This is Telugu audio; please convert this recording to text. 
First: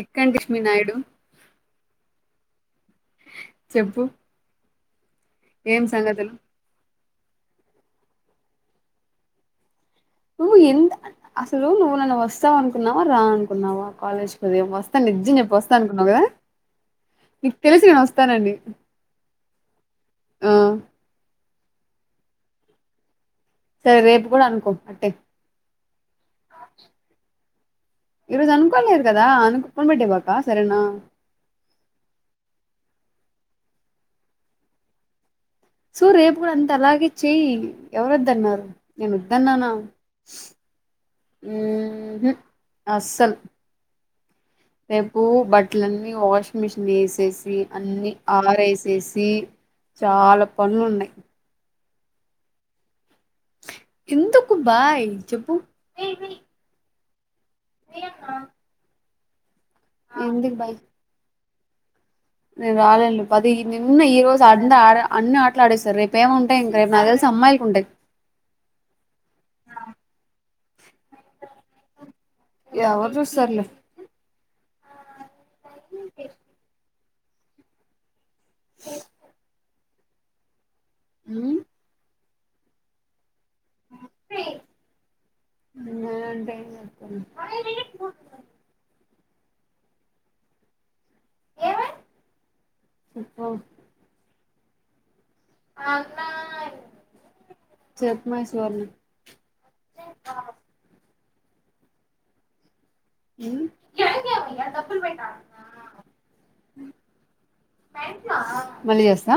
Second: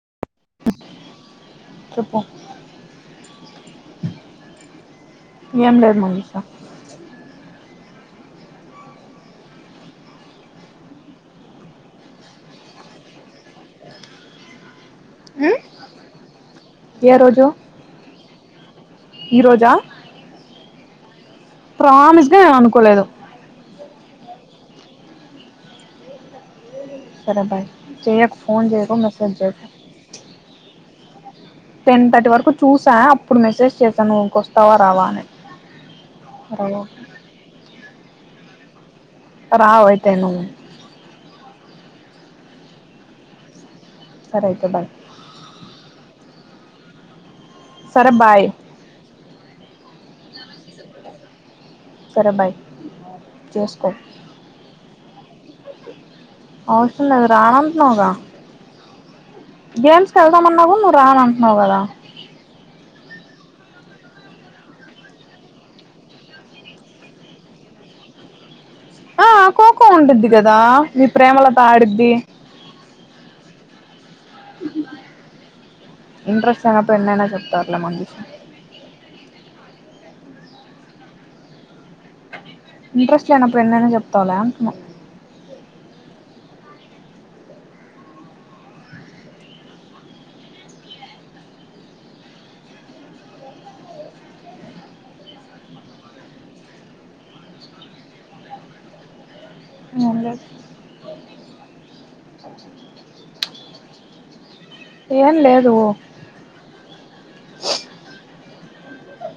ఎక్కండిష్మి నాయుడు చెప్పు చెప్పుు నింలడు మందుసా నువ్వు ఎంత అసలు నువ్వు నన్ను వస్తావ అనుకున్నావా రా అనుకున్నావా కాలేజ్కిదయం వస్తా నిజజం చెప్పి వస్తా అనుకున్నావు కదా ఏ రోజు నీకు తెలిసు నను వస్తానండి ఈ ఆ ప్రమిష్గా నేను అనుకోలేదు కో అట్టే క బాయ్ చేయకు ఈరోజు ఫోన్ చేయకు అనుకోవాలలేదు కదా మెసేజ్ అను చేయకు పన్బట్టే బకా సరేనా టెన్ థర్టీ వరకు చూసా అప్పుడు మెసేజ్ చేసాను నువ్వుక వస్తావా రావా అని సో రేపు కూడా అంత రావు అలాగే చెయ ఎవరుద్ద అన్నారు నేను ఇద్దన్నానా రావు అయితే నువ్వు అసలు సరే అయితే బాయ్ రేపు బట్టలన్న వాషింగ్ మిషిన్ వేసేస్ సరే అన్ని బాయ్ ఆరేసేసి చాలా పనులున్నాయి సరే బాయ్ చేసుకో ఎందుకు బాయ్ ఇది చెప్పు అవసరంలే కద్ రానంట్నవుగా గేమ్స్కి వెళ్దాం ఎందుకు అన్నావు బాయ్ నువ్వు రాను అన్ నావ్ గదా నేను రాలేనులే, పది ఈ నిన్న ఈ రోజు అంద్ ఆడ అన్నీ ఆటలు ఆడేస్సారు రేపు ఏముంటాయి, ఇంక రేపు నాకు తెలిసి అమ్మాయిలుకు ఉంటయ్ ఆ కోకో ఉండుద్ది కదా మీ ప్రేమలత ఆడిద్ది ఎవరు చూస్తారులే ఇంట్రెస్ట్ అనగ అప్పుడైనైనా చెప్తారులే మంగిస్ హ్మ్ ఇంట్రెస్ట్ ఇట్లే అయినప్పుడు ఎన్నైనా చెప్తావులా అంటున్న ఉండనంటనే చెప్తున్న ఏమే చెప్పు అన్న మ్మ్ చెప్పుమేశ్వర్న్ నమ్లేక్ మ్మ్ ఏంజేయాల్ ఇయాల్టప్ ఏం లేదు మలియాసా